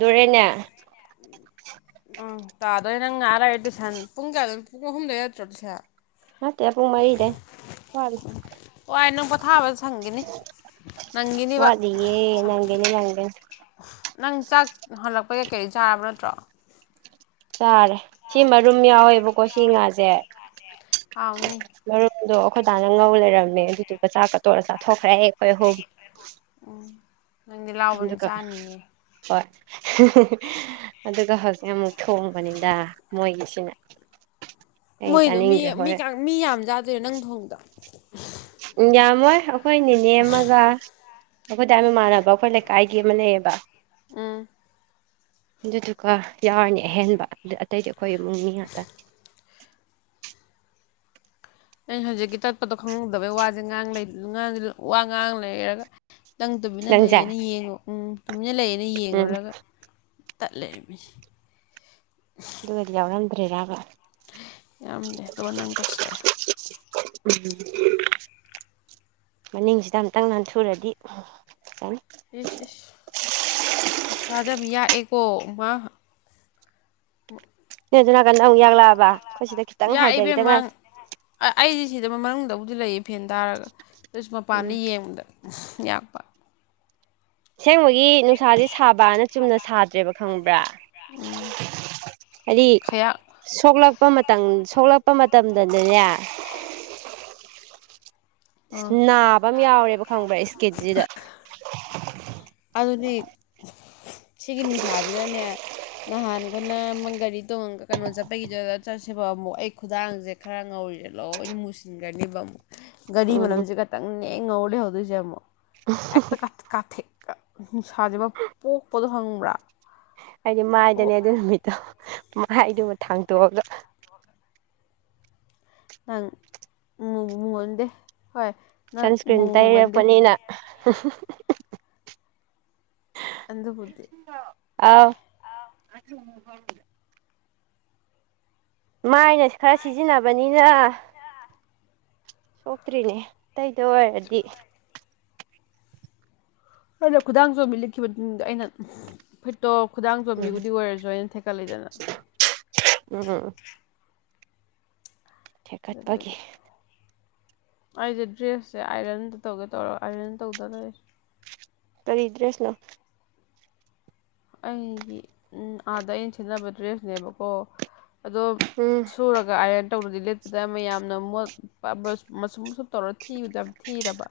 ꯂꯣꯢꯔꯦꯅꯦ ꯑꯅꯦ ꯎꯝ [inaudible] ꯑꯝ ꯇꯥꯗꯣꯏ ꯅꯪ ꯉꯥꯛ ꯂꯩꯔ ꯇꯨꯢꯁꯥꯟ ꯄꯨꯡ ꯀꯌꯥꯗꯩ ꯄꯨꯡ ꯑꯍꯨꯝꯗꯩ ꯅꯠꯇ꯭ꯔꯣ ꯇꯨꯁꯥꯟ ꯅꯠꯇꯦ ꯄꯨꯡ ꯃꯔꯤꯗꯩ ꯋꯥꯠꯂꯤ ꯋꯥꯢ ꯅꯪ ꯄꯣꯊꯥꯕ ꯁꯪꯈꯤꯅꯤ ꯅꯪꯒꯤꯅꯤꯕ ꯋꯥꯠꯂꯤꯌꯦ ꯁꯥ ꯅꯪꯒꯤꯅꯤ ꯅꯪꯒꯤꯅꯤ ꯅꯪ ꯆꯥꯛ ꯍꯜꯂꯛꯄ ꯀꯩꯀꯩ ꯆꯥꯔꯕ ꯅꯠꯇ꯭ꯔꯣ ꯆꯥꯔꯦ ꯁꯤ ꯃꯔꯨꯝ ꯌꯥꯎꯋꯦꯕꯀꯣ ꯁꯤ ꯉꯥꯁꯦ ꯍꯥꯎꯅꯤ ꯃꯔꯨꯝꯗꯣ ꯑꯩꯈꯣꯏ ꯗꯥꯅ ꯉꯧ ꯂꯩꯔꯝꯃꯦ ꯑꯗꯨꯗꯨꯒ ꯆꯥꯛꯀ ꯇꯣꯠꯂ ꯆꯥꯊꯣꯛꯈ꯭ꯔꯦ ꯑꯩꯈꯣꯏ ꯑꯍꯨꯝ ꯎꯝ [unintelligible] ꯍꯣꯏ ꯑꯗꯨꯒ ꯍꯧꯖꯤꯛ ꯑꯃꯨꯛ ꯊꯣꯡꯕꯅꯤꯗ ꯃꯣꯏꯒꯤꯁꯤꯅ ꯑꯩ ꯃꯣꯏꯗꯣ ꯃꯤ ꯆꯥꯅꯤꯡꯗ꯭ꯔꯦ ꯃꯤ ꯍꯣꯔꯦꯟ ꯃꯤ ꯌꯥꯝ ꯆꯥꯗꯨꯏꯔꯣ ꯅꯪ ꯊꯣꯡꯗꯣ ꯑꯨꯝ ꯌꯥꯝꯃꯣꯏ ꯑꯩꯈꯣꯏ ꯅꯅꯤꯅꯦ ꯑꯃꯒ ꯑꯩꯈꯣꯏ ꯗꯥ ꯃꯃꯥꯟꯅꯕ ꯑꯩꯈꯣꯏ ꯂꯩꯀꯥꯏꯒꯤ ꯑꯃ ꯂꯩꯌꯦꯕ ꯎꯝ ꯑꯗꯨꯗꯨꯒ ꯌꯥꯎꯔꯅꯤ ꯑꯍꯦꯟꯕ ꯑꯗꯨ ꯑꯇꯩꯗꯤ ꯑꯩꯈꯣꯏ ꯏꯃꯨꯡꯅꯤ ꯃꯤ ꯉꯥꯛꯇꯅꯤ ꯑꯩꯅ ꯍꯧꯖꯤꯛꯀꯤ ꯇꯠꯄꯗꯣ ꯈꯪꯍꯧꯗꯕꯩ ꯋꯥꯁꯦ ꯉꯥꯡ ꯉꯥꯡꯂꯩꯔꯒ ꯅꯪ ꯇꯨꯃꯤꯟꯅ ꯅꯪꯖꯦ ꯂꯩꯌꯦꯅ ꯌꯦꯡꯉꯣ ꯎꯝ ꯇꯨꯃꯤꯟꯅ ꯂꯩꯌꯦꯅ ꯎꯝ ꯌꯦꯡꯉꯨꯔꯒ ꯇꯥꯠ ꯂꯩꯔꯝꯃꯦ ꯨꯗꯨꯒ ꯌꯥꯎꯔꯝꯗ꯭ꯔꯤꯔꯕ ꯌꯥꯝꯗꯦ ꯑꯗꯨꯒ ꯅꯪ ꯇꯧꯁꯤꯜꯂꯛꯑꯦ ꯎꯝ [inaudible] ꯃꯅꯤꯡꯁꯤꯗ ꯑꯝꯇꯪ ꯅꯟꯊꯨꯔꯗꯤ ꯐꯅꯤ ꯏꯁ ꯅꯨꯡꯁꯥꯖꯦ ꯌꯝ ꯌꯥꯛꯑꯦꯀꯣ ꯅꯣꯏ ꯑꯗꯨ ꯅꯥꯀꯟꯗ ꯑꯃꯨꯛ ꯌꯥꯛꯂꯛꯑꯕ ꯑꯩꯈꯣꯏ ꯁꯤꯗ ꯈꯤꯇꯪ ꯌꯥꯛꯌꯦ ꯍꯥꯏꯊꯈꯤꯗ ꯏꯕꯦꯝꯃ ꯉꯥꯏ ꯑꯩꯗꯤ ꯁꯤꯗ ꯃꯅꯨꯡꯗꯕꯨꯗꯤ ꯂꯩꯌꯦ ꯐꯦꯟ ꯊꯥꯔꯒ ꯑꯗꯨꯁꯨ ꯎꯝ ꯃꯄꯥꯟꯗ ꯌꯦꯡꯕꯗ ꯌꯥꯛꯄ ꯑꯁꯦꯡꯕꯒꯤ ꯅꯨꯡꯁꯥꯁꯦ ꯑꯁꯦꯡꯕꯒꯤ ꯁꯥꯕꯅ ꯅꯨꯡꯁꯥꯥꯁ ꯆꯨꯝꯅ ꯁꯥꯕꯅ ꯁꯨꯅ ꯁꯥꯗ꯭ꯔꯦꯕ ꯈꯪꯕ꯭ꯔꯥ ꯁꯥꯗꯦꯕ ꯈꯣꯠꯇ꯭ꯔꯥ [inaudible] ꯍꯥꯏꯗꯤ ꯁꯣꯛꯂꯛꯄ ꯃꯇꯝ ꯁꯣꯛꯂꯛꯄ ꯃꯇꯝꯗꯗꯅꯦ ꯑꯥ ꯅꯥꯕ ꯑꯃ ꯌꯥꯎꯔꯦꯕ ꯈꯪꯕ꯭ꯔꯥ ꯏꯁꯀꯤꯟꯁꯤꯗ ꯑꯗꯨꯗꯤ ꯁꯤꯒꯤ ꯅꯨꯡꯁꯥꯁꯤꯅꯅꯦ ꯅꯍꯥꯟꯈꯣꯏꯅ ꯒꯥꯔꯤ ꯇꯣꯡꯉ ꯀꯩꯅꯣ ꯆꯠꯄꯒꯤꯗꯨ ꯆꯠꯁꯦꯕ ꯑꯃꯨꯛ ꯑꯩ ꯈꯨꯗꯥꯡꯁꯦ ꯈꯔ ꯉꯧꯔꯤꯁꯦ ꯂꯣꯏꯅ ꯃꯨꯁꯤꯟꯒꯔꯅꯦꯕ ꯑꯃꯨꯛ ꯒꯥꯔꯤ ꯎꯝ ꯃꯅꯝꯁꯦ ꯈꯛꯇꯪꯅꯦ ꯉꯧꯔ ꯂꯩꯍꯧꯗꯣꯏꯁꯦ ꯑꯃꯨꯛ ꯍꯦꯛꯇ ꯀꯥꯊꯦꯛ ꯅꯨꯡꯁꯥꯁꯦ ꯄꯣꯛꯄꯗꯣ ꯈꯪꯕ꯭ꯔꯥ ꯍꯥꯏꯗꯤ ꯑꯣ ꯃꯥꯏꯗꯅꯦ ꯑꯗꯨ ꯅꯨꯃꯤꯠꯇꯣ ꯃꯥꯢꯗꯨ ꯊꯥꯡꯇꯣꯛꯑꯒ ꯅꯪ ꯃꯨꯟꯗꯦ ꯍꯣꯏ ꯅꯪ ꯁꯟꯁꯀ꯭ꯔꯤꯟ ꯃꯨꯕꯨ ꯃꯨꯃꯟꯗꯦ ꯇꯩꯔꯛꯄꯅꯤꯅ ꯑꯗꯨꯕꯨꯗꯤ ꯑꯥꯎ ꯃꯥꯏꯅ ꯈꯔ ꯁꯤꯖꯤꯟꯅꯕꯅꯤꯅ ꯁꯣꯛꯇ꯭ꯔꯤꯅꯦ ꯑꯇꯩꯗ ꯑꯣꯏꯔꯗꯤ ꯑꯩꯅ ꯈꯨꯗꯥꯡ ꯆꯣꯝꯕꯤ ꯂꯤꯠꯈꯤꯕꯗꯨꯗ ꯑꯩꯅ ꯐꯨꯔꯤꯠꯇꯣ ꯈꯨꯗꯥꯡ ꯎꯝ ꯆꯣꯝꯕꯤꯕꯨꯗꯤ ꯑꯣꯏꯔꯁꯨ ꯑꯩꯅ ꯊꯦꯛꯀꯠꯂꯤꯗꯅ ꯎꯝꯝ ꯊꯦꯛꯀꯠꯄꯒꯤ ꯑꯗꯨꯒꯤ ꯑꯩꯁꯦ ꯗ꯭ꯔꯦꯁꯁꯦ ꯑꯥꯏꯔꯟꯗ ꯇꯧꯒꯦ ꯇꯧꯔꯒ ꯑꯥꯏꯔꯟ ꯇꯧꯗ ꯂꯩꯔꯦ ꯀꯔꯤ ꯗ꯭ꯔꯦꯁ ꯅꯣ ꯑꯩꯒꯤ ꯑꯥꯗ ꯑꯩꯅ ꯁꯦꯠꯅꯕ ꯗ꯭ꯔꯦꯁꯅꯦꯕꯀꯣ ꯑꯗꯣ ꯎꯝ ꯁꯨꯔꯒ ꯑꯥꯏꯔꯟ ꯇꯧꯕꯗꯤ ꯂꯤꯠ ꯑꯗ ꯃꯌꯥꯝꯅ ꯃꯁꯨꯝ ꯃꯁꯨꯝ ꯇꯧꯔ ꯊꯤꯕꯗ ꯊꯤꯔꯕ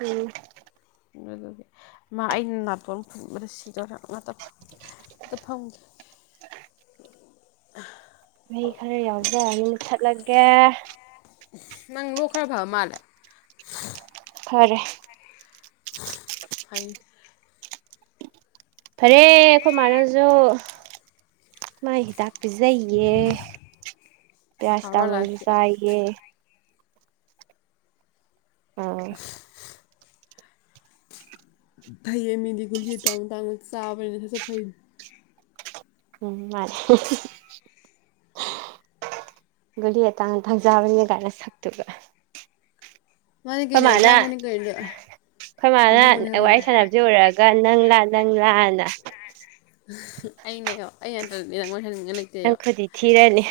ꯎꯝ ꯑꯗꯨꯗꯤ ꯃꯥ ꯑꯩꯅ ꯅꯥꯇꯣꯟ ꯐꯨꯟꯕꯗ ꯁꯤꯗꯣꯔꯦ ꯉꯥꯛꯇꯪ ꯐꯝꯒꯦ ꯃꯍꯤ ꯈꯔ ꯌꯥꯎꯖꯔꯅꯤ ꯃꯨꯊꯠꯂꯒꯦ ꯅꯪ ꯂꯣꯛ ꯈꯔ ꯐꯕ ꯃꯥꯜꯂꯦ ꯐꯔꯦ ꯐꯩ ꯐꯔꯦ ꯑꯩꯈꯣꯏ ꯃꯥꯅꯁꯨ ꯃꯥꯥꯏ ꯍꯤꯗꯥꯛ ꯄꯤꯖꯩꯌꯦ ꯍꯥꯔꯕꯔ ꯄꯤꯔꯥꯁꯤꯇꯥꯃꯣꯜꯁꯨ ꯂꯥꯏꯐꯀꯤ ꯆꯥꯏꯌꯦ ꯑꯣ ꯐꯩꯌꯦ ꯃꯤꯗꯤ ꯒꯨꯂꯤ ꯑꯇꯥꯡ ꯇꯥꯡꯕ ꯆꯥꯕꯅꯤꯅ ꯁꯥ ꯁꯠ ꯐꯩꯗꯣ ꯎꯝ ꯃꯥꯂꯦ ꯒꯨꯂꯤ ꯑꯇꯥꯡ ꯊꯪꯖꯕꯅꯤꯅ ꯀꯥꯏꯅ ꯅꯁꯛꯇꯨꯕ ꯃꯥꯅꯤ ꯑꯩꯈꯣꯏ ꯀꯩꯅꯣ ꯃꯥꯅ ꯑꯇꯥꯡꯕꯅꯤ ꯀꯩꯅꯣ ꯑꯩꯈꯣꯏ ꯃꯥꯅ ꯑꯍꯣꯡꯕꯅꯤ ꯍꯥꯏꯕꯗꯣ ꯋꯥꯔꯤ ꯁꯥꯟꯅꯕ ꯑꯗꯨ ꯑꯣꯢꯔꯒ ꯅꯪꯂ ꯅꯪꯂ ꯑꯩꯅꯦ ꯑꯩ [inaudible] ꯍꯟꯇꯅꯤ ꯅꯪ ꯃꯣꯏ ꯍꯟꯅꯤꯡꯉ ꯅꯪ ꯈꯔꯗꯤ ꯊꯤꯔꯅꯤ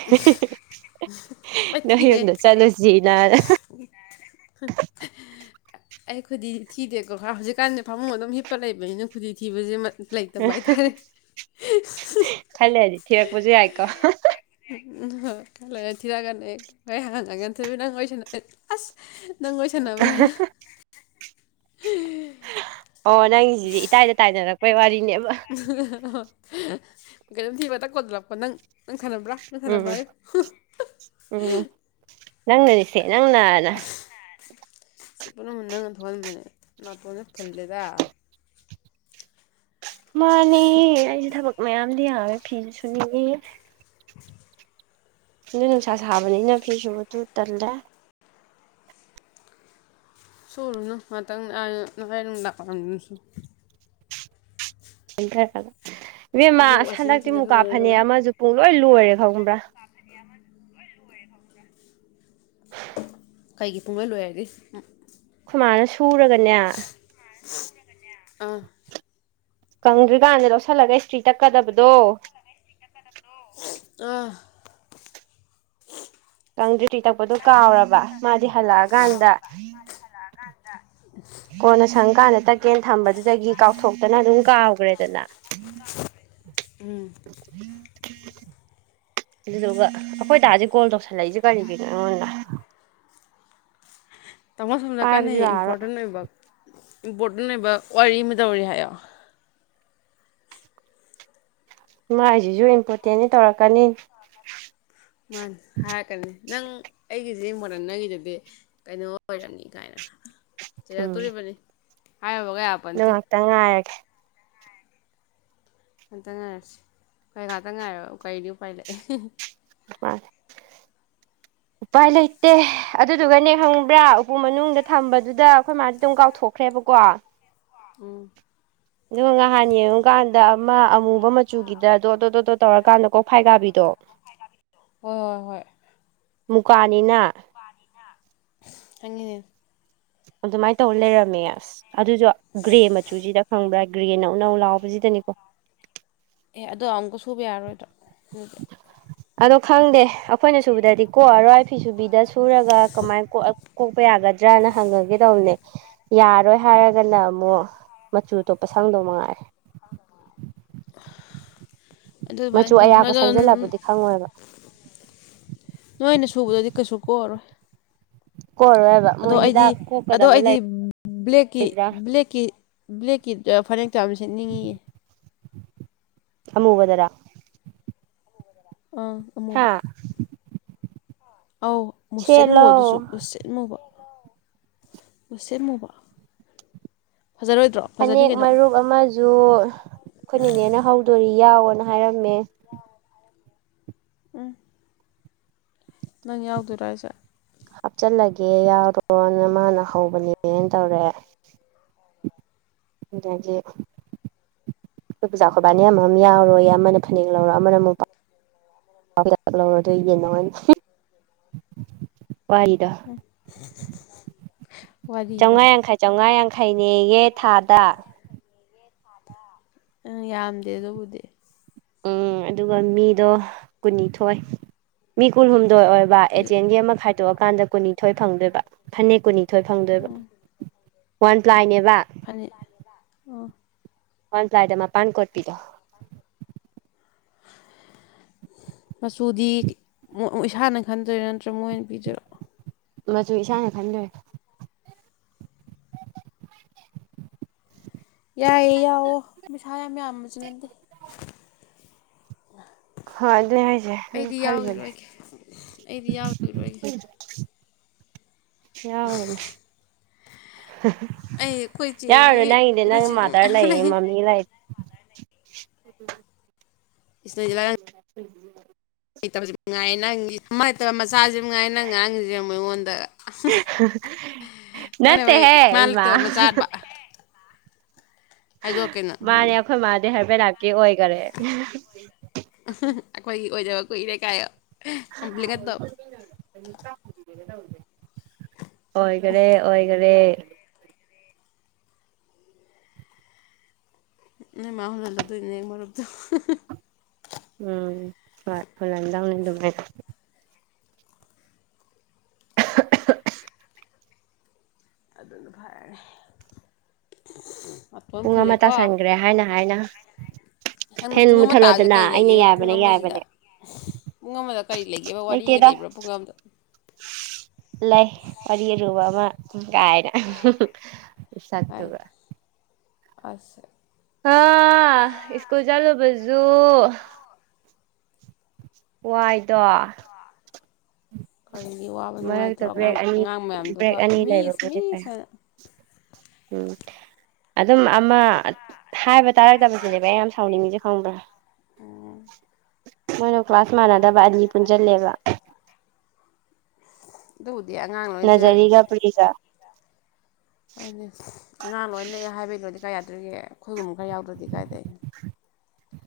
ꯑꯩ ꯅꯣꯏ ꯊꯤꯗꯦ ꯌꯨꯝꯗ ꯆꯠꯂꯁꯤꯅꯥ [inaudible] ꯑꯩ ꯈꯨꯗꯤ ꯊꯤꯗꯦꯀꯣ ꯈꯔ ꯍꯧꯖꯤꯛꯀꯥꯟꯗꯤ ꯐꯃꯨꯡ ꯑꯗꯨꯝ ꯍꯤꯞꯄ ꯂꯩꯕꯅꯤꯅ ꯈꯨꯗꯤ ꯊꯤꯕꯁꯦ ꯂꯩꯇꯕ ꯍꯥꯏꯇꯥꯔꯦ ꯈꯔ ꯂꯩꯔꯗꯤ ꯊꯤꯔꯛꯄꯁꯨ ꯌꯥꯏꯀꯣ ꯍ ꯊꯤꯔꯥꯒꯅ ꯍꯦꯛ [unintelligible] ꯑꯁ ꯅꯪ ꯋꯔꯤ ꯁꯅꯕ ꯍꯥꯏꯅꯣ ꯑꯣ ꯅꯪꯁꯤꯗꯤ ꯏꯇꯥꯏꯗ ꯇꯥꯏꯅꯔꯛꯄꯩ ꯋꯥꯔꯤꯅꯦꯕ ꯀꯩꯅꯣꯝ ꯊꯤꯕꯇꯛ ꯀꯣꯠꯂꯛꯄ ꯅꯪ ꯅꯪ ꯈꯠꯅꯕ꯭ꯔꯥ ꯅꯪ ꯎꯝ ꯈꯠꯅꯕ꯭ꯔꯥ ꯍꯥꯏꯌꯨ ꯍꯨꯡ꯬꯬ ꯅꯪꯅꯅꯤ ꯁꯤ ꯅꯪꯅꯅ ꯁꯤ ꯄꯨꯝꯅꯃꯛ ꯅꯪꯅ ꯊꯣꯛꯍꯟꯕꯅꯦ ꯅꯥꯇꯣꯟꯁꯦ ꯐꯨꯜꯂꯦꯗ ꯃꯥꯅꯦ ꯑꯩꯁꯦ ꯊꯕꯛ ꯃꯌꯥꯝꯗꯤ ꯌꯥꯝꯃꯦ ꯐꯤꯁꯨ ꯅꯤꯡꯉꯤ ꯅꯨꯡꯁꯥ ꯁꯥꯕꯅꯤꯅ ꯐꯤꯁꯨꯕꯗꯨ ꯇꯜꯂꯦ ꯁꯨꯔꯨꯅꯨ ꯉꯇꯪ ꯑ ꯉꯁꯥꯏ ꯅꯨꯝꯗꯥꯡꯋꯥꯏꯔꯝꯗ ꯁꯨ ꯁꯤꯟꯊꯔꯒ ꯏꯕꯦꯝꯃ ꯑꯩꯗꯤ ꯋꯥꯁꯤꯡ ꯍꯟꯗꯛꯇꯤ ꯃꯦꯆꯤꯟꯗ ꯃꯨꯀꯥ ꯁꯨꯗꯣꯏꯅꯦ ꯐꯅꯦꯛ ꯅꯨꯡꯉꯥꯏ ꯑꯃꯁꯨ ꯄꯨꯡ ꯂꯣꯏ ꯂꯣꯏꯔꯦ ꯈꯪꯕ꯭ꯔꯥ [unintelligible] ꯀꯩꯒꯤ ꯄꯨꯡꯂꯣꯏ ꯂꯣꯏꯔꯦ ꯍꯥꯏꯗꯤ ꯈꯨꯃꯥꯅ ꯁꯨꯔꯒꯅꯦ ꯑꯥ ꯀꯪꯗ꯭ꯔꯤꯀꯥꯟꯗ ꯂꯧꯁꯤꯜꯂꯒ ꯏꯁꯇ꯭ꯔꯤ ꯇꯛꯀꯗꯕꯗꯣ ꯑꯥ ꯀꯪꯗ꯭꯭ꯔꯤ ꯇꯛꯄꯗꯣ ꯀꯥꯎꯔꯕ ꯃꯥꯗꯤ ꯍꯜꯂꯛꯑꯀꯥꯟꯗ ꯗ [unintelligible] ꯀꯣꯟꯅ ꯁꯪ ꯀꯥꯟꯗ ꯇꯛꯀꯦꯅ ꯊꯝꯕꯗꯨꯗꯒꯤ ꯀꯥꯎꯊꯣꯛꯇꯅ ꯑꯗꯨꯝ ꯀꯥꯎꯈ꯭ꯔꯦꯗꯅ ꯎꯝ ꯑꯗꯨꯗꯨꯒ ꯑꯩꯈꯣꯏ ꯗꯁꯦ ꯀꯣꯜ ꯇꯧꯁꯜꯂꯛꯏꯁꯦ ꯀꯔꯤꯒꯤꯅꯣ ꯑꯩꯉꯣꯟꯗ ꯇꯥꯃꯣ ꯁꯣꯝꯗ ꯀꯟꯅ ꯄꯥꯏꯕꯁꯨ ꯌꯥꯔꯣꯏ ꯏꯝꯄꯣꯔꯇꯦꯟ ꯑꯣꯏꯕ ꯏꯝꯄꯣꯔꯇꯦꯟ ꯑꯣꯏꯕ ꯋꯥꯔꯤ ꯑꯃ ꯇꯧꯔꯤ ꯍꯥꯏꯌꯣ ꯃꯥꯏꯁꯤꯁꯨ ꯏꯝꯄꯣꯔꯇꯦꯟꯅꯤ ꯇꯧꯔꯛꯀꯅꯤ ꯃꯥꯅꯦ ꯍꯥꯏꯔꯛꯀꯅꯤ ꯅꯪ ꯑꯩꯒꯤꯁꯤ ꯏꯃꯣꯗꯔꯦꯟ ꯅꯪꯒꯤꯗꯨꯗꯤ ꯀꯩꯅꯣ ꯑꯣꯏꯔꯝꯅꯤ ꯀꯥꯏꯅ ꯆꯩꯔꯛꯇꯣꯔꯤꯕꯅꯤ ꯍꯥꯏꯔꯕꯒ ꯅꯪ ꯉꯥꯏꯍꯥꯛꯇꯪ ꯉꯥꯏꯔꯒꯦ ꯉꯥꯛꯇꯪ ꯉꯥꯏꯔꯁꯤ ꯍ‌ꯣꯏ ꯉꯥꯛꯇꯪ ꯉꯥꯏꯔ‌ꯣ ꯀꯔꯤꯗꯤ ꯎꯄꯥꯏ ꯂꯩ ꯑ [unintelligible] [inaudible] ꯎꯄꯥꯏ ꯂꯩꯇꯦ ꯑꯗꯨꯗꯨꯒꯅꯦ ꯈꯪꯕ꯭ꯔꯥ ꯎꯄꯨ ꯃꯅꯨꯡꯗ ꯊꯝꯕꯗꯨꯗ ꯑꯩꯈꯣꯏ ꯃꯥꯗꯤ ꯑꯗꯨꯝ ꯀꯥꯎꯊꯣꯛꯈ꯭ꯔꯦꯕꯀꯣ ꯎꯝ ꯑꯗꯨꯒ ꯅꯍꯥꯟ ꯌꯦꯡꯉꯨꯀꯥꯟꯗ ꯑꯃ ꯑꯃꯨꯕ ꯃꯆꯨꯒꯤꯗ ꯗ‌ꯣꯠ ꯗ‌ꯣꯠ ꯗ‌ꯣꯠ ꯇꯧꯔꯀꯥꯟꯗ ꯀꯣꯛ ꯐꯥꯏ ꯀꯥꯕꯤꯗꯣ ꯀ‌ꯣꯛꯐꯥꯏ ꯀꯕꯤꯗ‌ꯣ ꯍꯣꯏ ꯍꯣꯏ ꯍꯣꯏ ꯃꯨꯛꯀꯥꯅꯤꯅ ꯃꯨꯛꯀꯥꯅꯤꯅ ꯑꯁ ꯈꯪꯉ‌ꯦ ꯑꯗꯨꯃꯥꯏꯅ ꯇꯧ ꯂꯩꯔꯝꯃꯦ ꯑꯁ ꯑꯗꯨꯁꯨ ꯒ꯭ꯔꯦ ꯃꯆꯨꯁꯤꯗ ꯈꯪꯕ꯭ꯔꯥ ꯒ꯭ꯔꯦ ꯅꯧꯅꯧ ꯂꯥꯎꯕꯁꯤꯗꯅꯤꯀꯣ ꯑꯦ ꯑꯗꯣ ꯑꯃꯨꯛꯀ ꯁꯨꯕ ꯌꯥꯔꯔꯣꯏꯗꯣ ꯎꯝ ꯑꯗꯣ ꯈꯪꯗꯦ ꯑꯩꯈꯣꯏꯅ ꯁꯨꯕꯗꯗꯤ ꯀꯣꯛ ꯑꯔꯣꯏ ꯐꯤ ꯁꯨꯕꯤꯗ ꯁꯨꯔꯒ ꯀꯃꯥꯏ ꯀꯣꯛꯄ ꯌꯥꯒꯗ꯭ꯔꯅ ꯍꯪꯉꯨꯒꯦ ꯇꯧꯕꯅꯦ ꯌꯥꯔꯣꯏ ꯍꯥꯏꯔꯒꯅ ꯑꯃꯨꯛ ꯃꯆꯨ ꯑꯇꯣꯞꯄ ꯁꯪꯗꯧ ꯃꯉꯥꯏꯔꯦ ꯃꯆꯨ ꯑꯗꯨꯃꯥꯏꯅ ꯇꯧ ꯑꯌꯥꯛꯄ ꯁꯪꯖꯜꯂꯕꯨꯗꯤ ꯈꯪꯉꯣꯏꯕ ꯅꯣꯏꯅ ꯁꯨꯕꯗꯗꯤ ꯀꯩꯁꯨ ꯀꯣꯛ ꯑꯔꯣꯏ ꯀꯣꯔꯔꯣ ꯑꯗꯣ ꯑꯩꯗꯤ ꯑꯗꯣ ꯑꯩꯗꯤ ꯕ꯭ꯂꯦꯛꯀꯤ ꯂꯩꯕ꯭ꯔꯥ ꯕ꯭ꯂꯦꯛꯀꯤ ꯕ꯭ꯂꯦꯛꯀꯤꯗ ꯐꯅꯦꯛꯇ‌ꯣ ꯌꯥꯝ ꯁꯦꯠꯅꯤꯡꯉꯤꯌꯦ ꯑꯃꯨꯕꯗꯔ ꯑꯥ ꯑꯃꯨꯕ ꯍꯥ ꯑꯧ ꯃꯨꯁꯤꯟꯃꯨꯕ ꯑꯗꯨꯁꯨ ꯁꯦꯠꯂꯣ ꯃꯨꯁꯤꯟꯃꯨꯕ ꯃꯨꯁꯤꯟ ꯃꯨꯕ ꯐꯖꯔꯣꯏꯗ꯭ꯔꯣ ꯐꯖꯅꯤ ꯐꯅꯦꯛ ꯀꯩꯅꯣ ꯃꯔꯨꯞ ꯑꯃꯁꯨ ꯑꯩꯈꯣꯏ ꯅ‌ꯦꯅꯦꯅ ꯍꯧꯗꯨꯔꯤ ꯌꯥꯎꯑꯣꯅ ꯍꯥꯏꯔꯝꯃꯦ ꯎꯝ ꯅꯪ ꯌꯥꯎꯗꯣꯏꯔ ꯍꯥꯏꯁꯦ ꯍꯥꯞꯆꯤꯜꯂꯒꯦ ꯌꯥꯎꯔꯣꯅ ꯃꯥꯅ ꯍꯧꯕꯅꯦꯅ ꯇꯧꯔꯦ ꯑꯗꯒꯤ ꯑꯩꯈꯣꯏ ꯄꯨꯖꯥ ꯈꯣꯏꯕꯥꯟꯅꯤ ꯑꯃꯃꯝ ꯌꯥꯎꯔꯣꯌ‌ꯦ ꯑꯃꯅ ꯐꯅꯦꯛ ꯂꯧꯔꯣ ꯑꯃꯅ ꯃꯨꯡ ꯂꯧꯔ‌ꯣ ꯑꯗꯨꯒ ꯌꯦꯟꯅꯧ ꯍꯥꯏꯅ‌ ꯋꯥꯔꯤꯗ‌ꯣ [unintelligible] ꯋꯥꯔꯤꯗꯣ ꯆꯧꯉꯥ ꯌꯥꯡꯈꯩ ꯆꯧꯉꯥ ꯌꯥꯡꯈꯩꯅꯦꯌꯦ ꯊꯥꯗ ꯑ ꯌꯥꯝꯗꯦ ꯑꯗꯨꯕꯨꯗꯤ ꯎꯝ ꯑꯗꯨꯒ ꯃꯤꯗꯣ ꯀꯨꯟꯅꯤꯊꯣꯏ ꯃꯤ ꯀꯨꯟꯍꯨꯝꯗꯣꯏ ꯑꯣꯏꯕ ꯑꯣꯏꯕ ꯑꯦꯖꯦꯟꯒꯤ ꯑꯃ ꯈꯥꯏꯗꯣꯛꯑꯀꯥꯟꯗ ꯀꯨꯟꯅꯤꯊꯣꯏ ꯐꯪꯗꯣꯏꯕ ꯐꯅꯦꯛ ꯀꯨꯟꯅꯤꯊꯣꯏ ꯐꯪꯗꯣꯏꯕ ꯋꯥꯟ ꯄ꯭ꯂꯥꯏꯅꯦꯕ ꯐꯅ‌ꯦꯛ ꯑꯣ ꯄꯥꯟ ꯄꯂꯥꯏꯗ ꯃꯥꯄꯥꯟ ꯀꯣꯠꯄꯤꯗ‌ꯣ ꯃꯆꯨꯗꯤ ꯏꯁꯥꯅ ꯈꯟꯗ‌ꯣꯏꯔꯥ ꯅꯠꯇ꯭ꯔꯒ ꯃꯣꯏꯅ ꯄꯤꯗ‌ꯣꯏꯔ‌ꯣ ꯃꯆꯨ ꯏꯁꯥꯅ ꯈꯟꯗꯣꯏꯅ‌ꯦ ꯌꯥꯏꯌꯦ ꯌꯥꯎꯑꯣ ꯄꯩꯁꯥ ꯌꯥꯝ ꯃꯌꯥꯝꯕꯁꯨ ꯅꯠꯇ‌ꯦ ꯍꯣꯏ ꯑꯗꯨꯅꯦ ꯍꯥꯏꯁꯦ ꯑꯗꯨ ꯑꯩꯗꯤ ꯈꯜꯂꯤꯕꯅꯦ ꯌꯥꯎꯈꯤꯔꯣꯏꯒꯦ ꯑꯩꯗꯤ ꯌꯥꯎꯈꯤꯔꯣꯏꯒꯦ ꯌꯥꯎꯔꯨꯅꯨ ꯑꯩ ꯑꯩꯈꯣꯏ ꯆꯦꯒꯤ ꯌꯥꯎꯔꯨꯅ‌ꯣ ꯅꯪꯗꯤ ꯑꯩꯈꯣꯏ ꯅꯪ ꯆꯦꯒꯤ ꯃꯥꯗꯥꯔ ꯃꯌꯥꯝ ꯂꯩꯌꯦ ꯂꯩ ꯃꯃꯤ ꯂꯩ ꯏꯁ ꯅꯣꯏꯗꯤ ꯂꯥꯏꯔꯤꯛ [unintelligible] [unintelligible] ꯃꯆꯥꯁꯤ ꯃꯉꯥꯏꯔ‌ꯦ ꯅꯪ ꯉꯥꯡꯉꯤꯁꯦ ꯌ‌ꯦꯡꯉ‌ꯣ ꯑꯩꯉꯣꯟꯗ ꯅꯪꯅ ꯍꯣꯏ ꯏꯃꯥ ꯂꯩꯇꯕ ꯃꯆꯥꯥꯕ ꯃꯥꯟꯅꯦ ꯈꯪꯅꯤ ꯑꯩꯈꯣꯏ ꯃꯥꯗꯤ ꯍꯥꯔꯕꯜꯂꯥꯞꯀꯤ ꯑꯣꯏꯈꯔꯦ ꯑꯩꯈꯣꯏꯒꯤ ꯑꯣꯏꯗꯕ ꯀꯨꯏꯔꯦ ꯀꯥꯏ ꯀꯝꯄ꯭ꯂꯤꯀꯦꯠ ꯇꯧ ꯑꯣꯏꯈꯔꯦ ꯑꯣꯏꯈꯔꯦ ꯅꫭꯏ ꯃꯥꯥ ꯍꯟꯍꯜꯂꯗꯣꯏ ꯏꯅꯦ ꯃꯔꯨꯞꯛꯇꫭ ꯎꯝ ꯍꯣꯏ [unintelligible] [unintelligible] ꯑꯗꯨꯅ ꯐꯔꯦ ꯄꯨꯡ ꯑꯃ ꯇꯥꯁꯟꯈ꯭ꯔꯦ ꯍꯥꯏꯅ ꯍꯥꯏꯅ ꯅꯪꯅ ꯐꯦꯟ ꯄꯨꯡ ꯑꯃ ꯇꯥꯕꯁꯦ ꯃꯨꯠꯊꯠꯂꯣꯗꯅ ꯀꯔꯤ ꯑꯩꯅ ꯂꯩꯒꯦꯕ ꯄꯨꯡ ꯌꯥꯕꯅꯦ ꯑꯃꯁꯤꯗ ꯌꯥꯕꯅꯦ ꯄꯨꯡ ꯑꯃꯗ ꯀꯔꯤ ꯂꯩꯒꯦꯕ ꯋꯥꯔꯤꯒ ꯂꯩꯇꯦꯗ ꯂꯩꯕ꯭ꯔꯥ ꯄꯨꯡ ꯑꯃꯗ ꯂꯩ ꯋꯥꯔꯤ ꯑꯔꯨꯕ ꯑꯃ ꯀꯥꯢꯅ ꯍꯥꯏ ꯅꯁꯛꯇꯨꯒ ꯑꯁ ꯍꯥ ꯁꯀꯨꯜ ꯆꯠꯂꯨꯕꯖꯨ ꯋꯥꯏꯗ‌ꯣ [unintelligible] ꯀꯔꯤꯒꯤ ꯋꯥꯕ ꯅꯨꯡꯉꯥꯏꯇ꯭ꯔꯣ ꯃꯔꯛꯇ ꯕ꯭ꯔꯦꯛ ꯑꯉꯥꯡ ꯑꯅꯤ ꯑꯉꯥꯡ ꯃꯌꯥꯝꯗꯨꯒ ꯕ꯭ꯔꯦꯛ ꯑꯅꯤ ꯃꯤꯁ ꯂꯩꯕꯕꯨꯗꯤ ꯐꯩ ꯃꯤꯁ ꯍꯥꯏꯅ ꯎꯝ ꯑꯗꯨꯝ ꯑꯃ ꯍꯥꯏꯕ ꯇꯥꯔꯛꯇꯕꯁꯤꯅꯦꯕ ꯑꯩ ꯌꯥꯝ ꯁꯥꯎꯅꯤꯡꯉꯤꯁꯦ ꯈꯪꯕ꯭ꯔꯥ ꯑꯣ ꯃꯣꯏꯅ ꯀ꯭ꯂꯥꯁ ꯃꯥꯟꯅꯗꯕ ꯑꯅꯤ ꯄꯨꯟꯁꯤꯜꯂꯦꯕ ꯑꯕꯨꯗꯤ ꯑꯉꯥꯡ ꯅꫭꯏꯁ‌ꯦ ꯅꯖꯔꯤꯒ ꯄ꯭ꯔꯤꯒ ꯍꫭꯅꯦ ꯑꯉꯥꯡ ꯅꫭꯏꯅ ꯂꯩ ꯍꯥꯏꯕꯩ ꯂꯣꯗꯤ ꯀꯥꯏ ꯌꯥꯗꯣꯏꯔꯤꯒꯦ ꯑꯩꯈꯣꯏꯒꯨꯝꯕ ꯈꯔ ꯌꯥꯎꯗ꯭ꯔꯗꯤ ꯀꯥꯏꯗꯩ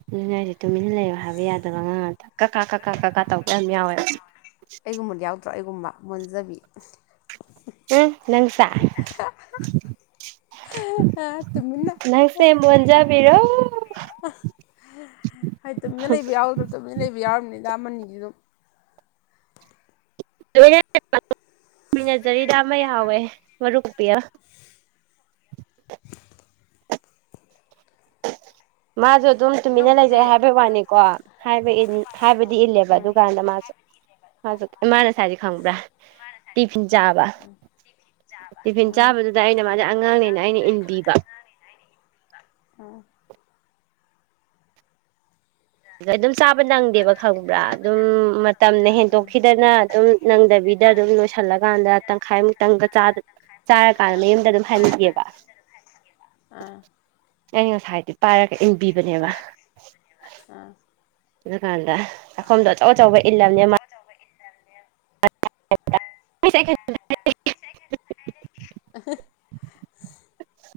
ꯑꯗꯨꯅ‌ꯦꯍꯥꯏꯖ‌ꯦ ꯇꯨꯃꯤꯟꯅ ꯂꯩꯑꯎ ꯍꯥꯏꯕ ꯌꯥꯗꯕ ꯑꯉꯥꯡ ꯀꯛ ꯀꯥ ꯀꯛ ꯀꯥ ꯀꯛ ꯀꯥ ꯇꯧꯗ ꯌꯥꯝ ꯌꯥꯎꯋꯦ ꯑꯩꯒꯨꯝꯕ ꯌꯥꯎꯗ꯭ꯔꯣ ꯑꯩꯒꯨꯝꯕ ꯃꫭꯟꯖꯕꯤ ꯎꯝ ꯅꯪꯁ‌ꯦ ꯇꯨꯃꯤꯟꯅ [unintelligible] ꯃꯣꯟꯖꯥꯕꯤꯔꯣ ꯍꯥꯏꯗꯤ ꯇꯨꯃꯤꯟꯅ ꯂꯩꯕ ꯌꯥꯎꯗ꯭ꯔꯣ ꯇꯨꯃꯤꯅ ꯂꯩꯕ ꯌꯥꯎꯔꯝꯅꯤꯗꯥ ꯑꯃ ꯑꯅꯤꯗꯤ ꯑꯗꯨꯝ [unintelligible] ꯂꯣꯏꯅꯖꯔꯤꯗ ꯑꯃ ꯍꯥꯎꯋꯦ ꯃꯔꯨꯊꯣꯛꯄꯤ ꯃꯥꯗꯣ ꯑꯗꯨꯝ ꯇꯨꯃꯤꯟꯅ ꯅꯪꯕꯨꯗꯤ ꯂꯩꯖꯩ ꯍꯥꯏꯕꯩ ꯋꯥꯅꯤꯀꯣ ꯍꯥꯏꯕ ꯍꯥꯏꯕꯗꯤ ꯏꯜꯂꯦꯕ ꯎꯝ ꯑꯗꯨꯀꯥꯟꯗ ꯃꯥꯁꯨ ꯃꯥꯅ ꯉꯥꯁꯥꯏꯁꯦ ꯈꯪꯕ꯭ꯔꯥ ꯇꯤꯐꯤꯟ ꯆꯥꯕ ꯆꯥꯕ ꯇꯤꯐꯤꯟ ꯆꯥꯕꯗꯨꯗ ꯑꯩꯅ ꯃꯥꯁꯦ ꯑꯉꯥꯡꯅꯦꯅ ꯑꯩꯅ ꯏꯟꯕꯤꯕ ꯎꯝ ꯑꯗ ꯑꯗꯨꯝ ꯆꯥꯕ ꯅꯪꯗꯦꯕ ꯈꯪꯕ꯭ꯔꯥ ꯑꯗꯨꯝ ꯃꯇꯝꯅ ꯍꯦꯟꯗꯣꯛꯈꯤꯗꯅ ꯑꯗꯨꯝ ꯅꯪꯗꯕꯤꯗ ꯑꯗꯨꯝ ꯂꯣꯏꯁꯤꯜꯂꯀꯥꯟꯗ ꯇꯪꯈꯥꯏꯃꯨꯛꯇꯪꯒ ꯆꯥꯗꯕꯤ ꯆꯥꯔꯀꯥꯟꯗ ꯃꯌꯨꯝꯗ ꯑꯗꯨꯝ ꯍꯥꯟꯒꯤꯕ ꯑꯝ ꯑꯩꯅ ꯉꯁꯥꯏꯗꯣ ꯄꯥꯏꯔꯒ ꯏꯟꯕꯤꯕꯅꯦꯕ ꯑꯥ ꯑꯗꯨꯀꯥꯟꯗ ꯆꯥꯛꯈꯣꯝꯗꯣ ꯑꯆꯧ ꯑꯆꯧꯕ ꯏꯂꯝꯅꯦ ꯃꯥ ꯆꯕ ꯏꯟꯁꯥ [inaudible] [unintelligible] ꯑ [unintelligible]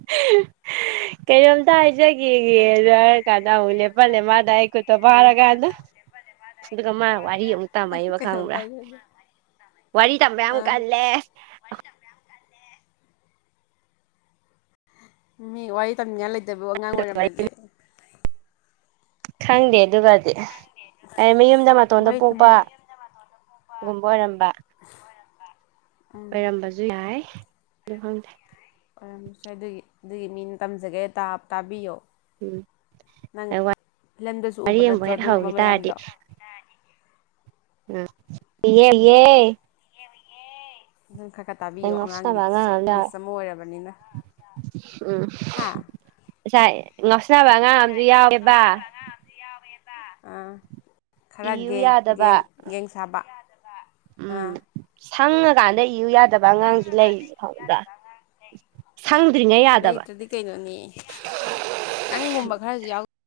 [unintelligible] ꯀꯩꯅꯣꯝꯇ ꯍꯥꯏꯖꯒꯦꯌꯦ ꯍꯥꯢꯔꯀꯥꯟꯗ ꯑꯃꯨꯛ ꯂꯦꯞꯍꯥꯜꯂꯦ ꯃꯥꯅ ꯑꯩꯥ ꯈꯨꯠꯇꯣ ꯄꯥꯢꯔ ꯑꯥ ꯀꯥꯟꯗ ꯑꯗꯨꯒ ꯃꯥꯅ ꯋꯥꯔꯤ ꯑꯃꯨꯛ ꯇꯥꯝꯃꯛꯢꯕ ꯀꯩꯅꯣꯝꯇ ꯈꯪꯕ꯭ꯔꯥ ꯍꯥꯏꯖꯒꯦ ꯋꯥꯔꯤ ꯇꯝꯕ ꯌꯥꯝ ꯑꯥ ꯀꯜꯂꯦ ꯃꯤ ꯋꯥꯔꯤ ꯇꯝꯅꯤꯡꯉꯥꯏ ꯂꯩꯇꯕ ꯑꯉꯥꯡ ꯑꯣꯏꯔꯝꯃꯗꯤ ꯈꯪꯗꯦ ꯑꯗꯨꯒꯗꯤ ꯍꯥꯏ ꯃꯌꯨꯝꯗ ꯃꯇꯣꯟꯗ ꯋꯥꯔꯤ ꯄꯣꯛꯄ ꯇꯝꯐꯝ ꯒꯨꯝꯕ ꯑꯣꯏꯔꯝꯕ ꯎꯝ ꯑꯣꯏꯔꯝꯕꯁꯨ ꯌꯥꯏ ꯑꯗꯨ ꯈꯪꯗꯦ ꯑꯣꯢꯔꯝꯗꯔꯦ ꯑꯗꯨꯒꯤ ꯑꯗꯨꯒꯤ ꯃꯤꯅ ꯇꯝꯖꯒꯦ ꯇꯥ ꯇꯥꯕꯤꯌꯣ ꯎꯝ ꯅꯪ ꯐꯤꯂꯝꯗꯁꯨ ꯎꯕ ꯋꯥꯔꯤ ꯑꯃꯕꯨ ꯅꯠꯇ꯭ꯔꯣ ꯍꯦꯛ ꯑꯗꯨꯒꯨꯝꯕ ꯍꯧꯈꯤ ꯇꯥꯔꯗꯤ ꯃꯌꯥꯝꯗꯣ ꯂꯤꯌꯦ ꯂꯤꯌꯦ ꯅꯪ ꯈꯔ ꯈꯔ ꯇꯥꯕꯤꯌꯣ ꯉꯥꯎꯁꯤꯟꯅꯕ ꯑꯉꯥꯡꯒꯤꯗꯨꯁꯨ ꯑꯉꯥꯡ ꯌꯥꯎꯋꯦ ꯃꯤꯁ ꯑꯃ ꯑꯣꯏꯔꯕꯅꯤꯅ ꯎꯝ ꯍꯥ ꯉꯁꯥꯏ ꯉꯥꯎꯁꯤꯟꯅꯕ ꯑꯉꯥꯡ ꯑꯃꯗꯤ ꯌꯥꯎꯋꯦꯕ ꯑꯥ ꯈꯔ ꯏꯌꯨ ꯒꯦꯡ ꯌꯥꯗꯕ ꯒꯦꯡ ꯒꯦꯡ ꯁꯥꯕ ꯑꯥ ꯎꯝ ꯁꯪꯉꯀꯥꯟꯗ ꯏꯌꯨ ꯌꯥꯗꯦ ꯌꯗꯕ ꯑꯉꯥꯡꯁꯨ ꯂꯩꯔꯤꯌꯦ ꯈꯪꯕ꯭ꯔꯥ ꯁꯪꯗ꯭ꯔꯤꯉꯩ ꯌꯥꯗꯕ ꯂꯩꯇ꯭ꯔꯗꯤ ꯀꯩꯅꯣꯅꯦ ꯅꯪꯒꯨꯝꯕ ꯈꯔꯁꯨ ꯌꯥꯎꯗ